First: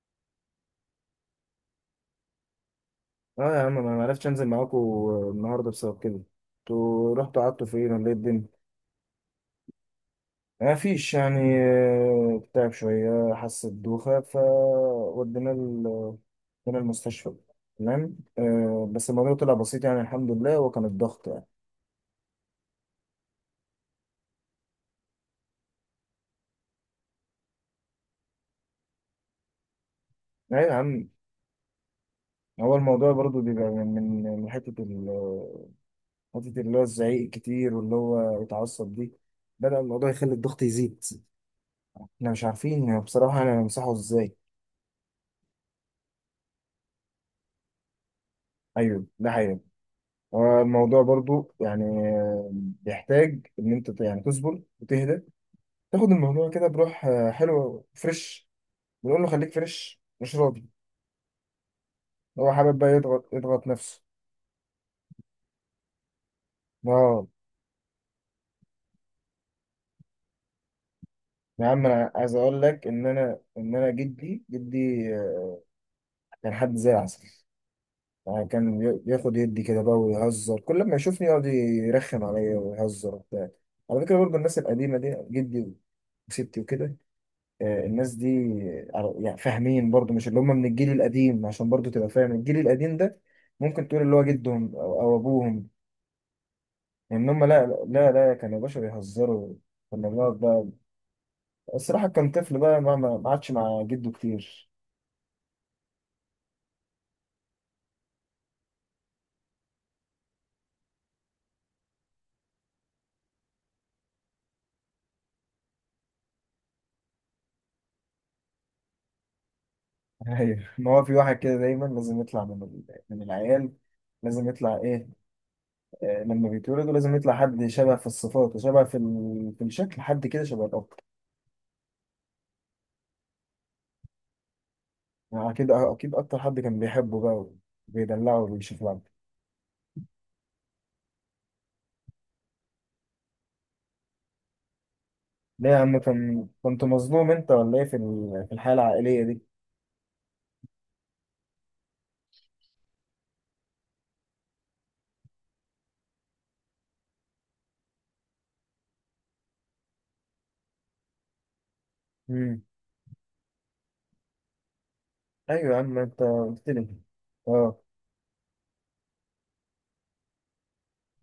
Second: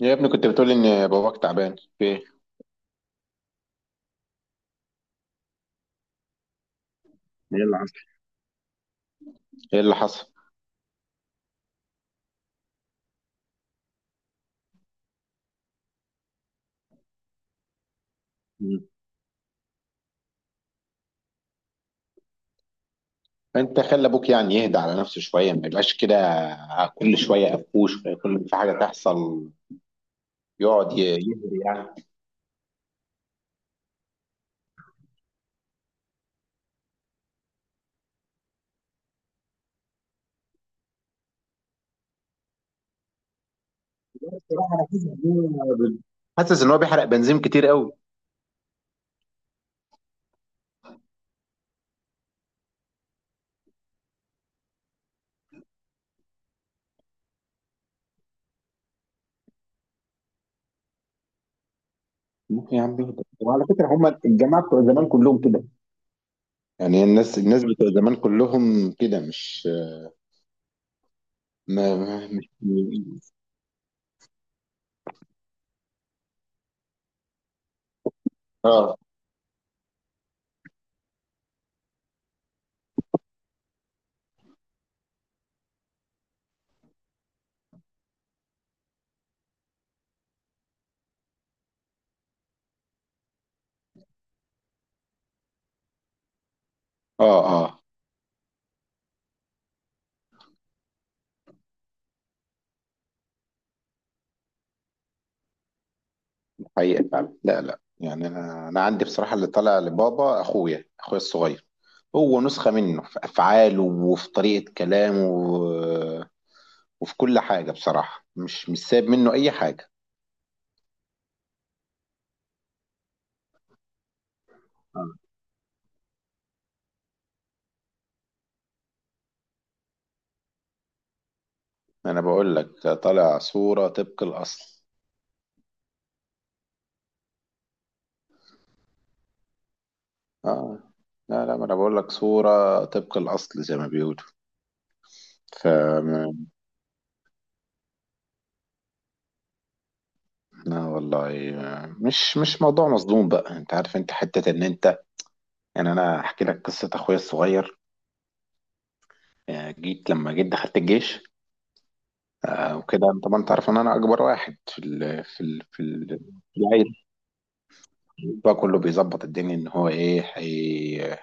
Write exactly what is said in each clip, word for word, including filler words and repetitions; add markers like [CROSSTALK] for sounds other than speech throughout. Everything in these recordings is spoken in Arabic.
يا ابني، كنت بتقول ان باباك تعبان في ايه؟ اه، يا عم، انا ما عرفتش انزل معاكم النهارده بسبب كده. انتوا رحتوا ايه قعدتوا اللي فين حصل؟ ولا ايه الدنيا؟ ايه اللي حصل؟ ما فيش يعني. آه، تعب شويه، حس بدوخه، فودينا ال- ودينا المستشفى. تمام. مم. آه، بس الموضوع طلع بسيط يعني، الحمد لله، هو كان الضغط يعني. انت خلي ابوك يعني يهدى على نفسه شويه، ما يبقاش كده كل شويه قفوش كل في حاجه تحصل. ايوه يا يقعد ي- عم. يهري يعني. هو الموضوع برضو بيبقى من من من حته ال- حته اللي هو الزعيق الكتير واللي هو يتعصب دي، بدأ الموضوع يخلي الضغط يزيد. احنا مش عارفين بصراحه انا نمسحه ازاي. بصراحه انا حاسس إن هو- حاسس ان هو بيحرق بنزين كتير قوي. ايوه، ده حقيقي. الموضوع برضو يعني بيحتاج ان انت ت- يعني تصبر وتهدى، تاخد الموضوع كده بروح، آه، حلو فريش. بنقول له خليك فريش، مش راضي. هو ممكن حابب يا بقى عم يهدى، يضغط وعلى يضغط فكره نفسه. هم الجماعه بتوع زمان كلهم كده. يعني اه الناس الناس بتوع زمان كلهم كده، مش يا عم، ما انا ما- عايز مش. اقول لك ان انا ان انا جدي جدي آه، كان حد زي العسل. يعني كان اه ي- ياخد يدي كده بقى، ويهزر كل ما يشوفني، يقعد يرخم عليا ويهزر وبتاع. على فكره برضه الناس القديمه دي، جدي وستي وكده. آه، الناس دي على- يعني فاهمين برضو، مش اللي هم من الجيل القديم، عشان برضو تبقى فاهم الجيل القديم ده. ممكن تقول اللي هو جدهم او أو ابوهم، ان اه. هم لا اه لا لا كانوا باشا بيهزروا. كنا بنقعد بقى. الصراحة كان طفل بقى، ما ما ما عادش مع جده كتير. حقيقة فعلا، لا لا، يعني انا انا عندي بصراحة اللي طالع لبابا اخويا اخويا الصغير. هو نسخة منه في افعاله وفي طريقة كلامه و- وفي كل حاجة، بصراحة مش مش سايب منه اي حاجة. [LAUGHS] ايوه، ما هو في واحد كده دايما لازم يطلع من ال- من العيال. لازم يطلع ايه؟ آه. آه، لما بيتولدوا لازم يطلع حد شبه في الصفات وشبه في ال- في الشكل، حد كده شبه الاب. انا بقول لك طالع صورة طبق الاصل. يعني اكيد اكيد اكتر حد كان بيحبه بقى، وبيدلعه وبيشوف. اه، لا لا، ما انا بقول لك صورة طبق الاصل زي ما بيقولوا. ف، ليه يا عم؟ كان كنت مظلوم انت ولا ايه في ال- في الحياة العائلية دي؟ لا والله. آه، مش مش موضوع مصدوم، بقى انت عارف انت حتة ان انت يعني انا احكي لك قصة اخويا الصغير. آه، جيت لما جيت دخلت الجيش. امم. آه، وكده طبعا انت عارف ان انا اكبر واحد في ال في ال ايوه يا في عم، ال انت في قلت لي. العيله. اه. بقى كله بيظبط الدنيا ان هو ايه هي.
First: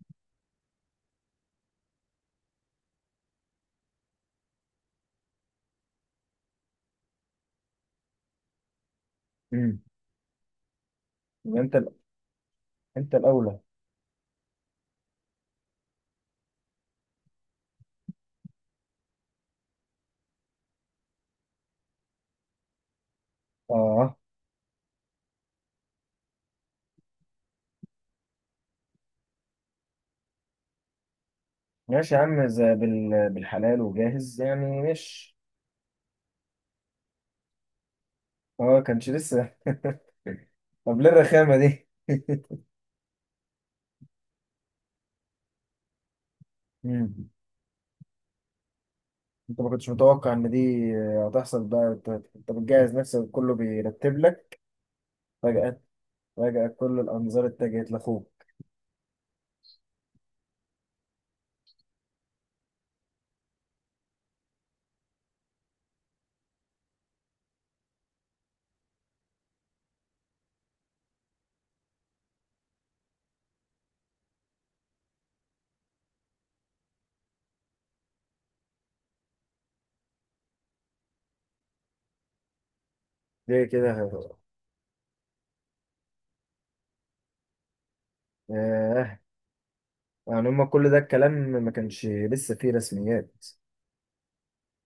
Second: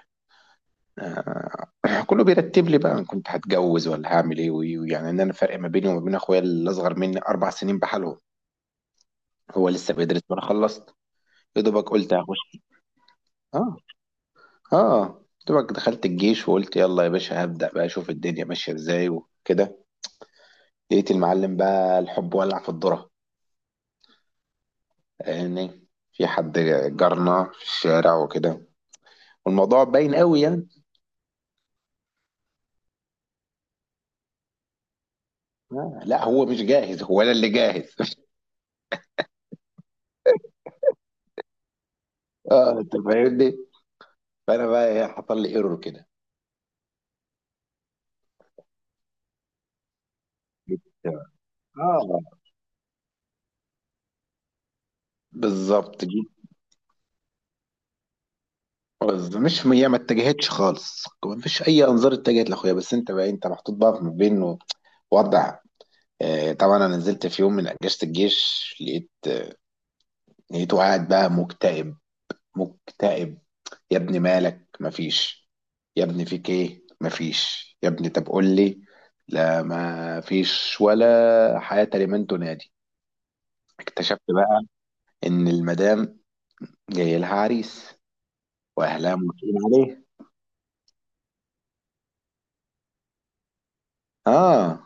آه، [CLEARS THROAT] كله بيرتب لي بقى، انا كنت هتجوز ولا هعمل ايه وإيه، ويعني ان انا فرق ما بيني وما بين اخويا اللي اصغر مني اربع سنين بحالهم. هو امم لسه بيدرس وانا خلصت. يبقى يا انت ال- دوبك قلت هخش. انت الاولى. اه. اه. دوبك دخلت الجيش وقلت يلا يا باشا هبدأ بقى اشوف الدنيا ماشيه ازاي وكده. لقيت المعلم بقى الحب ولع في الذره. اه. يعني في حد جارنا في الشارع وكده، والموضوع باين قوي يعني. ماشي يا عم، زي بال... بالحلال وجاهز، يعني مش. آه، لا، هو مش جاهز، هو انا اللي جاهز. [LAUGHS] اه، كانش لسه [LAUGHS] طب ليه الرخامة دي؟ [LAUGHS] اه، انت فاهمني. فانا بقى إيه، حصل لي ايرور كده. امم انت ما كنتش متوقع ان دي جيت- هتحصل بقى؟ انت اه، انت بتجهز نفسك، كله بيرتب لك. فجأة. بالظبط جيت. فجأة كل الانظار اتجهت لاخوك. بس مش هي، ما اتجهتش خالص، ما فيش اي انظار اتجهت لاخويا، بس انت بقى انت محطوط بقى ما بين وضع. آه، طبعا انا نزلت في يوم من اجازه الجيش، لقيت، لقيته قاعد بقى مكتئب، مكتئب. يا ابني مالك؟ مفيش. يا ابني فيك ايه؟ مفيش. يا ابني طب قول لي. لا، مفيش، ولا حياة لمن تنادي. ليه كده يا اكتشفت غبي؟ بقى ان المدام جاي لها عريس واهلها ياه. موافقين عليه. يعني هما كل ده الكلام ما كانش لسه فيه رسميات؟ اه.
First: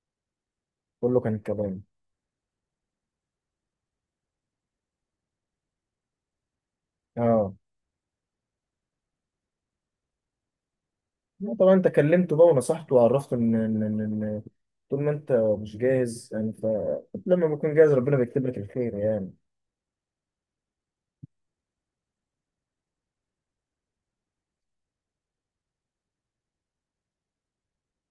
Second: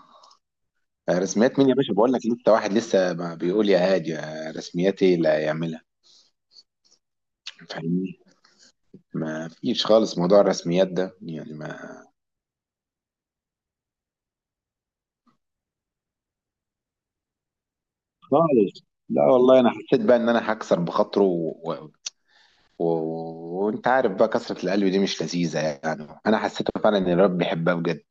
كله كان رسميات مين يا كلام. باشا، بقول لك لسه واحد لسه ما بيقول يا هادي، آه، رسميات ايه اللي هيعملها؟ اه. فاهمني، ما فيش خالص موضوع الرسميات ده يعني، لا ما، طبعا، انت كلمته بقى ونصحته وعرفته ان ان ان إن طول ما انت مش جاهز انت، لما بكون جاهز ربنا بيكتب لك خالص. الخير لا يعني. والله، انا حسيت بقى ان انا هكسر بخاطره و- و- وانت عارف بقى كسرة القلب دي مش لذيذة، يعني انا حسيت فعلا ان الرب بيحبها بجد.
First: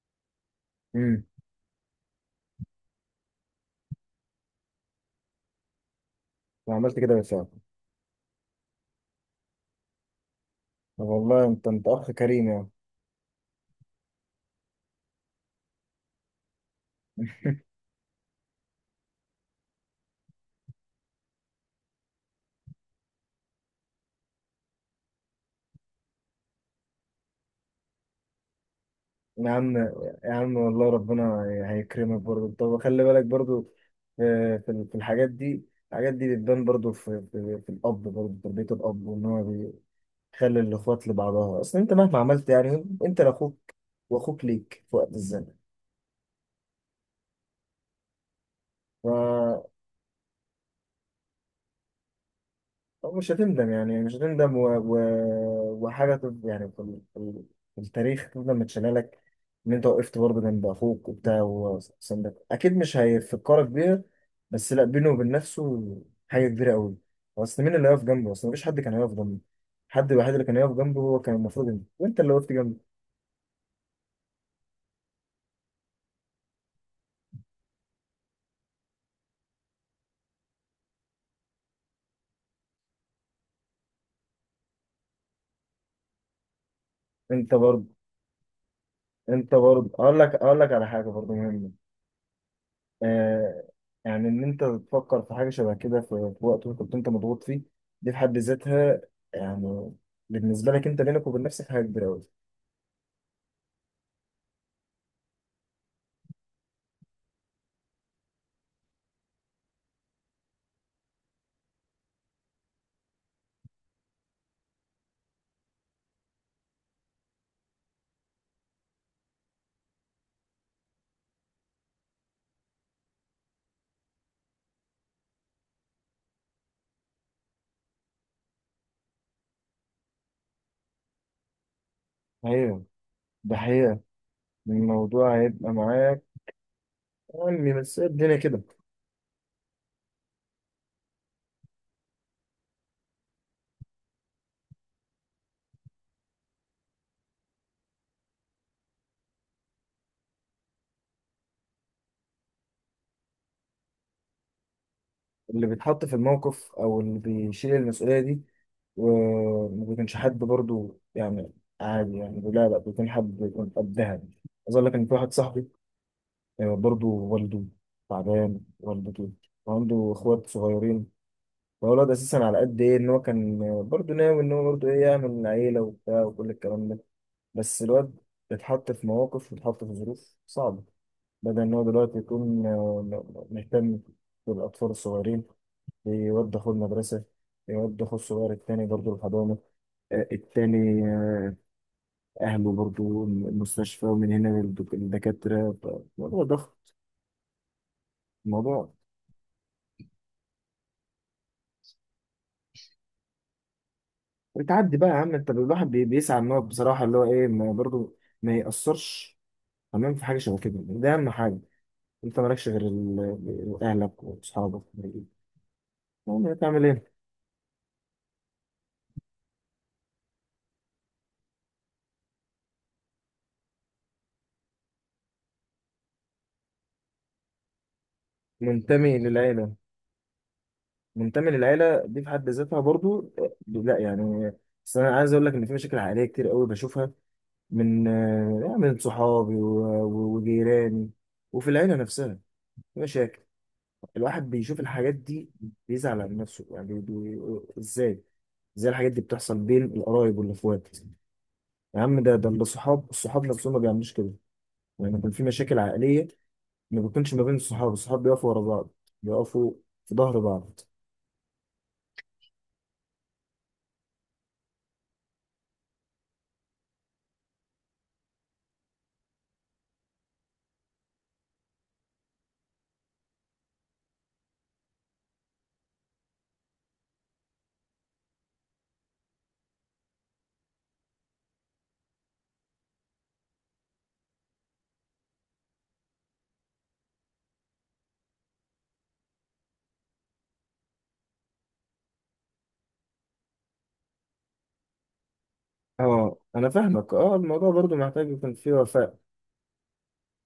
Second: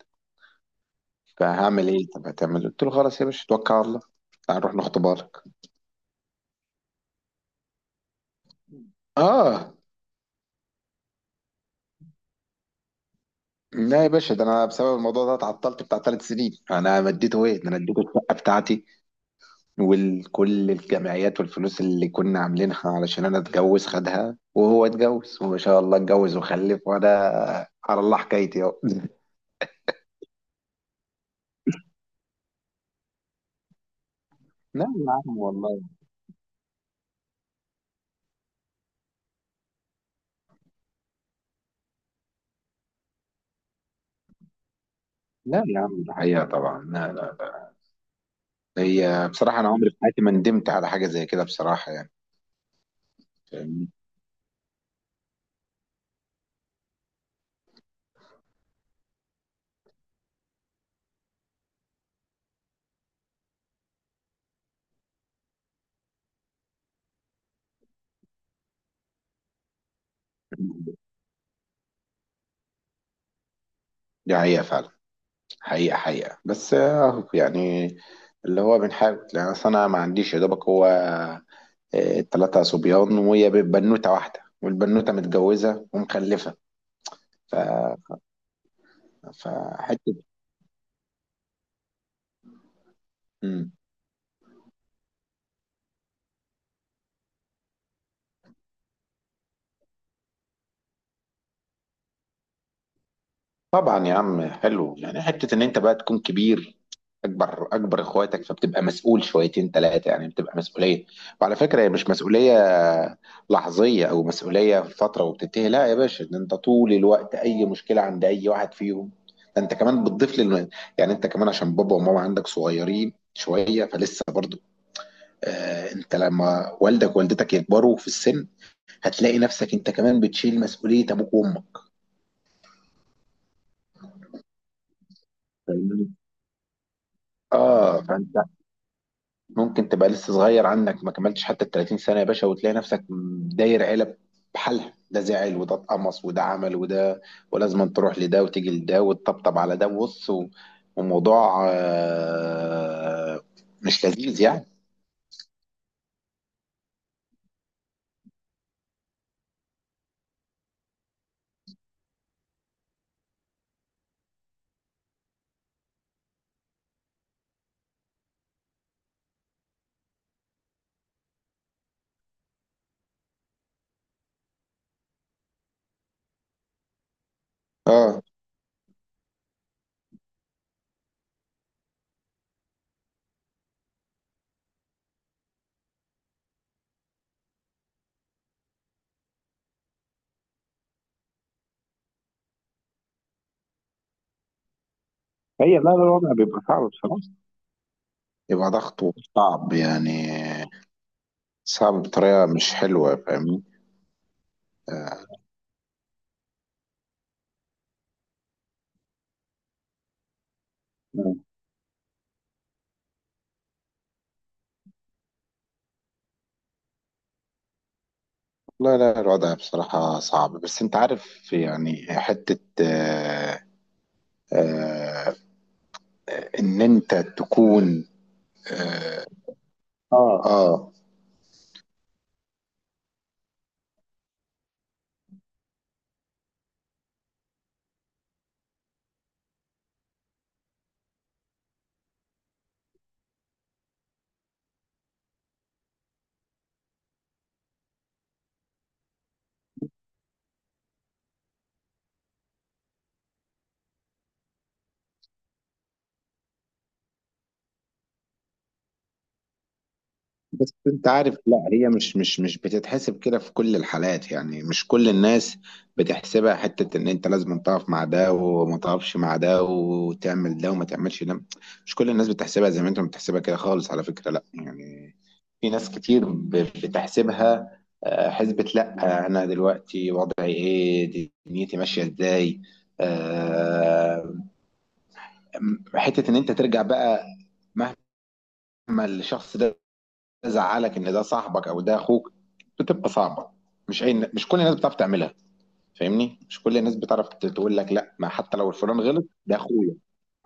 امم فهعمل ايه؟ طب هتعمل، قلت له خلاص يا باشا، توكل على الله، تعال نروح نخطب لك. وعملت كده بالفعل؟ اه. طب والله، انت انت اخ كريم يعني. لا يا باشا، ده انا بسبب الموضوع ده اتعطلت بتاع ثلاث سنين، انا مديته ايه، ده انا اديته الشقه بتاعتي وكل الجمعيات والفلوس اللي كنا عاملينها علشان انا اتجوز، خدها وهو اتجوز وما شاء الله اتجوز وخلف، وانا على الله حكايتي اهو. [LAUGHS] يا عم، يا عم والله ربنا هيكرمك برضه، طب خلي بالك برضه في في لا ال- في يا الحاجات عم دي. والله. الحاجات دي بتبان برضه في, في, في الأب، برضه تربية الأب وإن هو خلي الاخوات لبعضها. اصل انت مهما عملت، يعني انت لاخوك، واخوك ليك في وقت الزمن. لا يا عم، الحقيقه طبعا، لا لا، هي بصراحة فمش أنا عمري في حياتي ما ندمت على حاجة زي كده بصراحة يعني، هتندم، فاهمني. يعني مش هتندم، و... و... وحاجه تف- يعني في ال- في ال- في التاريخ، تفضل متشاله لك ان انت وقفت برضه جنب اخوك وبتاع وسندك. اكيد مش هيفكرك بيها، بس لا، بينه وبين نفسه حاجه كبيره قوي. اصل مين اللي هيقف جنبه؟ اصل مفيش حد كان هيقف جنبه، الحد الوحيد اللي كان هيقف جنبه هو كان المفروض انت، وانت اللي وقفت جنبه. دي حقيقة فعلا، حقيقة حقيقة، بس أهو يعني اللي هو بنحاول، يعني أصل أنا ما عنديش يا دوبك هو آه، تلاتة صبيان وهي بنوتة واحدة، والبنوتة متجوزة ومخلفة. انت ف، برضه انت برضه فحتة. اقول لك اقول لك على حاجه برضه مهمه آه يعني ان انت تفكر في حاجه شبه كده في في وقت كنت انت مضغوط فيه، دي في حد ذاتها يعني، بالنسبه لك انت، بينك وبين نفسك حاجه كبيره قوي. طبعا يا عم، حلو، يعني حته ان انت بقى تكون كبير، اكبر اكبر اخواتك، فبتبقى مسؤول شويتين ثلاثه، يعني بتبقى مسؤوليه. وعلى فكره هي مش مسؤوليه لحظيه او مسؤوليه في فتره وبتنتهي، لا يا باشا، ده انت طول الوقت اي مشكله عند اي واحد فيهم، ده انت كمان بتضيف لل، يعني انت كمان عشان بابا وماما عندك صغيرين شويه فلسه برضو. آه، انت لما والدك ووالدتك يكبروا في السن، هتلاقي نفسك انت كمان بتشيل مسؤوليه ابوك وامك. ايوه، ده حقيقه، الموضوع هيبقى فاهمني؟ معاك، يعني بس اه، هي فانت الدنيا كده. ممكن تبقى لسه صغير، عنك ما كملتش حتى ال تلاتين سنة يا باشا، وتلاقي نفسك داير عيلة بحالها، ده زعل وده اتقمص وده عمل وده، ولازم تروح لده وتيجي لده وتطبطب على ده بص و- وموضوع آه، مش لذيذ يعني. اللي بيتحط في الموقف او اللي بيشيل المسؤوليه دي، وما بيكونش حد برضو، يعني عادي يعني، لا لا، بيكون حد بيكون قدها. عايز اقول لك ان في واحد صاحبي، آه، برضو والده تعبان، والدته، وعنده اخوات صغيرين. هو الواد اساسا، على قد ايه ان هو كان برضه ناوي ان هو برضه ايه، يعمل عيله وبتاع وكل الكلام ده، بس الواد اه. اتحط في مواقف واتحط في ظروف صعبه، بدل ان هو دلوقتي يكون آه، مهتم بالاطفال الصغيرين، يود اخوه المدرسه، يود اخوه الصغير التاني برضه الحضانه، آه، التاني، آه، اهله برضه المستشفى، ومن هنا للدك- للدكاتره هي، لا ف- لا، الوضع الموضوع بيبقى ضغط، صعب بصراحة، يبقى الموضوع ضغط، صعب يعني، صعب بطريقة مش حلوة، فاهمني. بتعدي بقى يا عم، آه، انت الواحد بي- بيسعى ان هو بصراحه، اللي هو ايه، ما برضه ما يأثرش. تمام، في حاجة شبه كده، ده أهم مم. حاجة. أنت مالكش غير ال- أهلك وأصحابك، المهم يعني تعمل إيه؟ لا لا، الوضع بصراحة صعب، بس انت عارف يعني، حتة آه، آه، إن أنت تكون. منتمي آه. للعيلة، اه. آه، منتمي للعيلة دي في حد ذاتها برضو، آه، لا يعني. بس أنا عايز أقول لك إن في مشاكل عائلية كتير قوي بشوفها، من آه، من صحابي و- و- وجيراني، وفي العيلة نفسها في مشاكل. الواحد بيشوف الحاجات دي، بيزعل على نفسه يعني بي... إزاي؟ إزاي الحاجات دي بتحصل بين القرايب والإخوات؟ يا عم، ده ده الصحاب الصحاب نفسهم ما بيعملوش كده لما يكون في مشاكل عائلية، ما بيكونش، ما بين الصحاب الصحاب بيقفوا ورا بعض، بيقفوا في ظهر بس بعض. أنت عارف، لا هي مش مش مش بتتحسب كده في كل الحالات، يعني مش كل الناس بتحسبها، حتة إن أنت لازم تقف مع ده وما تقفش مع ده وتعمل ده وما تعملش ده. مش كل الناس بتحسبها زي ما أنت بتحسبها كده خالص، على فكرة، لا يعني، في ناس كتير ب- بتحسبها آه، حسبة، لا، آه، أنا دلوقتي وضعي إيه، دنيتي ماشية إزاي. آه، حتة إن أنت ترجع بقى، مهما، ما الشخص ده زعلك، ان ده صاحبك او ده اخوك، بتبقى صعبه. مش اي، مش كل الناس بتعرف تعملها. اه، فاهمني، مش انا كل الناس فاهمك، بتعرف اه، ت- الموضوع تقول لك برضو لا، ما محتاج يكون حتى لو فيه الفلان وفاء. غلط ده اخويا،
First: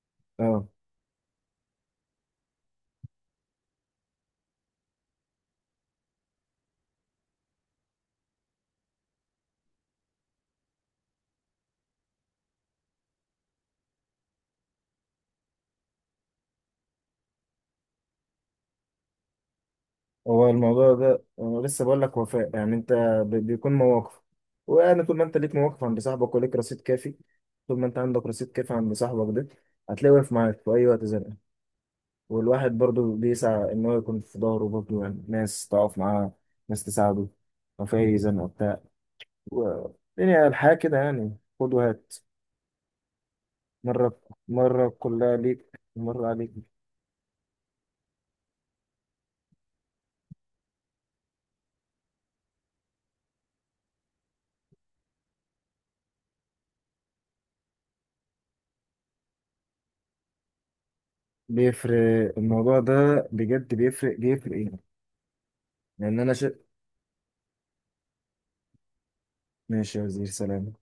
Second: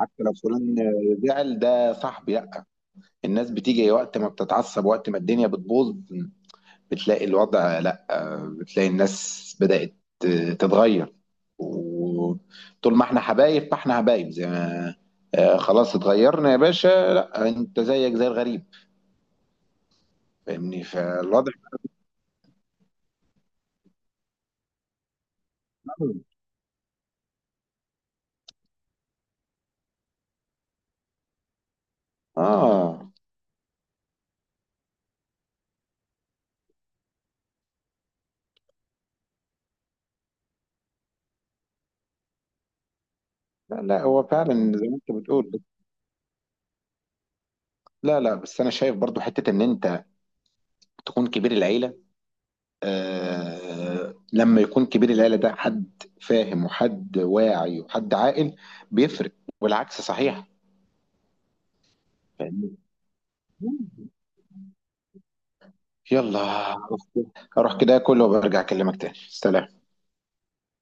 حتى لو اه. فلان زعل ده صاحبي، لا. الناس بتيجي وقت ما بتتعصب، وقت ما الدنيا بتبوظ بتلاقي الوضع، لا، بتلاقي الناس بدأت تتغير، وطول ما احنا حبايب فاحنا حبايب، زي ما آه، خلاص اتغيرنا يا باشا، لا انت زيك زي الغريب. هو فاهمني، الموضوع ده فالوضع. انا لسه بقول لك وفاء، يعني انت بي- بيكون مواقف. وانا طول ما انت ليك مواقف عند صاحبك وليك رصيد كافي، طول ما انت عندك رصيد كافي عند صاحبك ده، هتلاقيه واقف معاك في اي وقت زنقه. والواحد برضو اه، بيسعى ان هو يكون في ظهره، برضو يعني ناس تقف معاه، ناس تساعده لو في اي زنقه بتاع، و- يعني الحياة كده، يعني خد وهات. لا لا، مرة، هو فعلا زي مرة ما انت كلها بتقول، بس- ليك، مرة عليك. لا لا، بس انا شايف برضو حته ان انت تكون كبير العيله. آه، لما يكون كبير العيله ده حد فاهم وحد واعي وحد عاقل، بيفرق، والعكس صحيح. بيفرق فاهمني؟ الموضوع ده، بجد بيفرق بيفرق ايه، لأن أنا يلا، شا... اروح كده اكل وبرجع اكلمك تاني، سلام. ماشي يا وزير، سلام.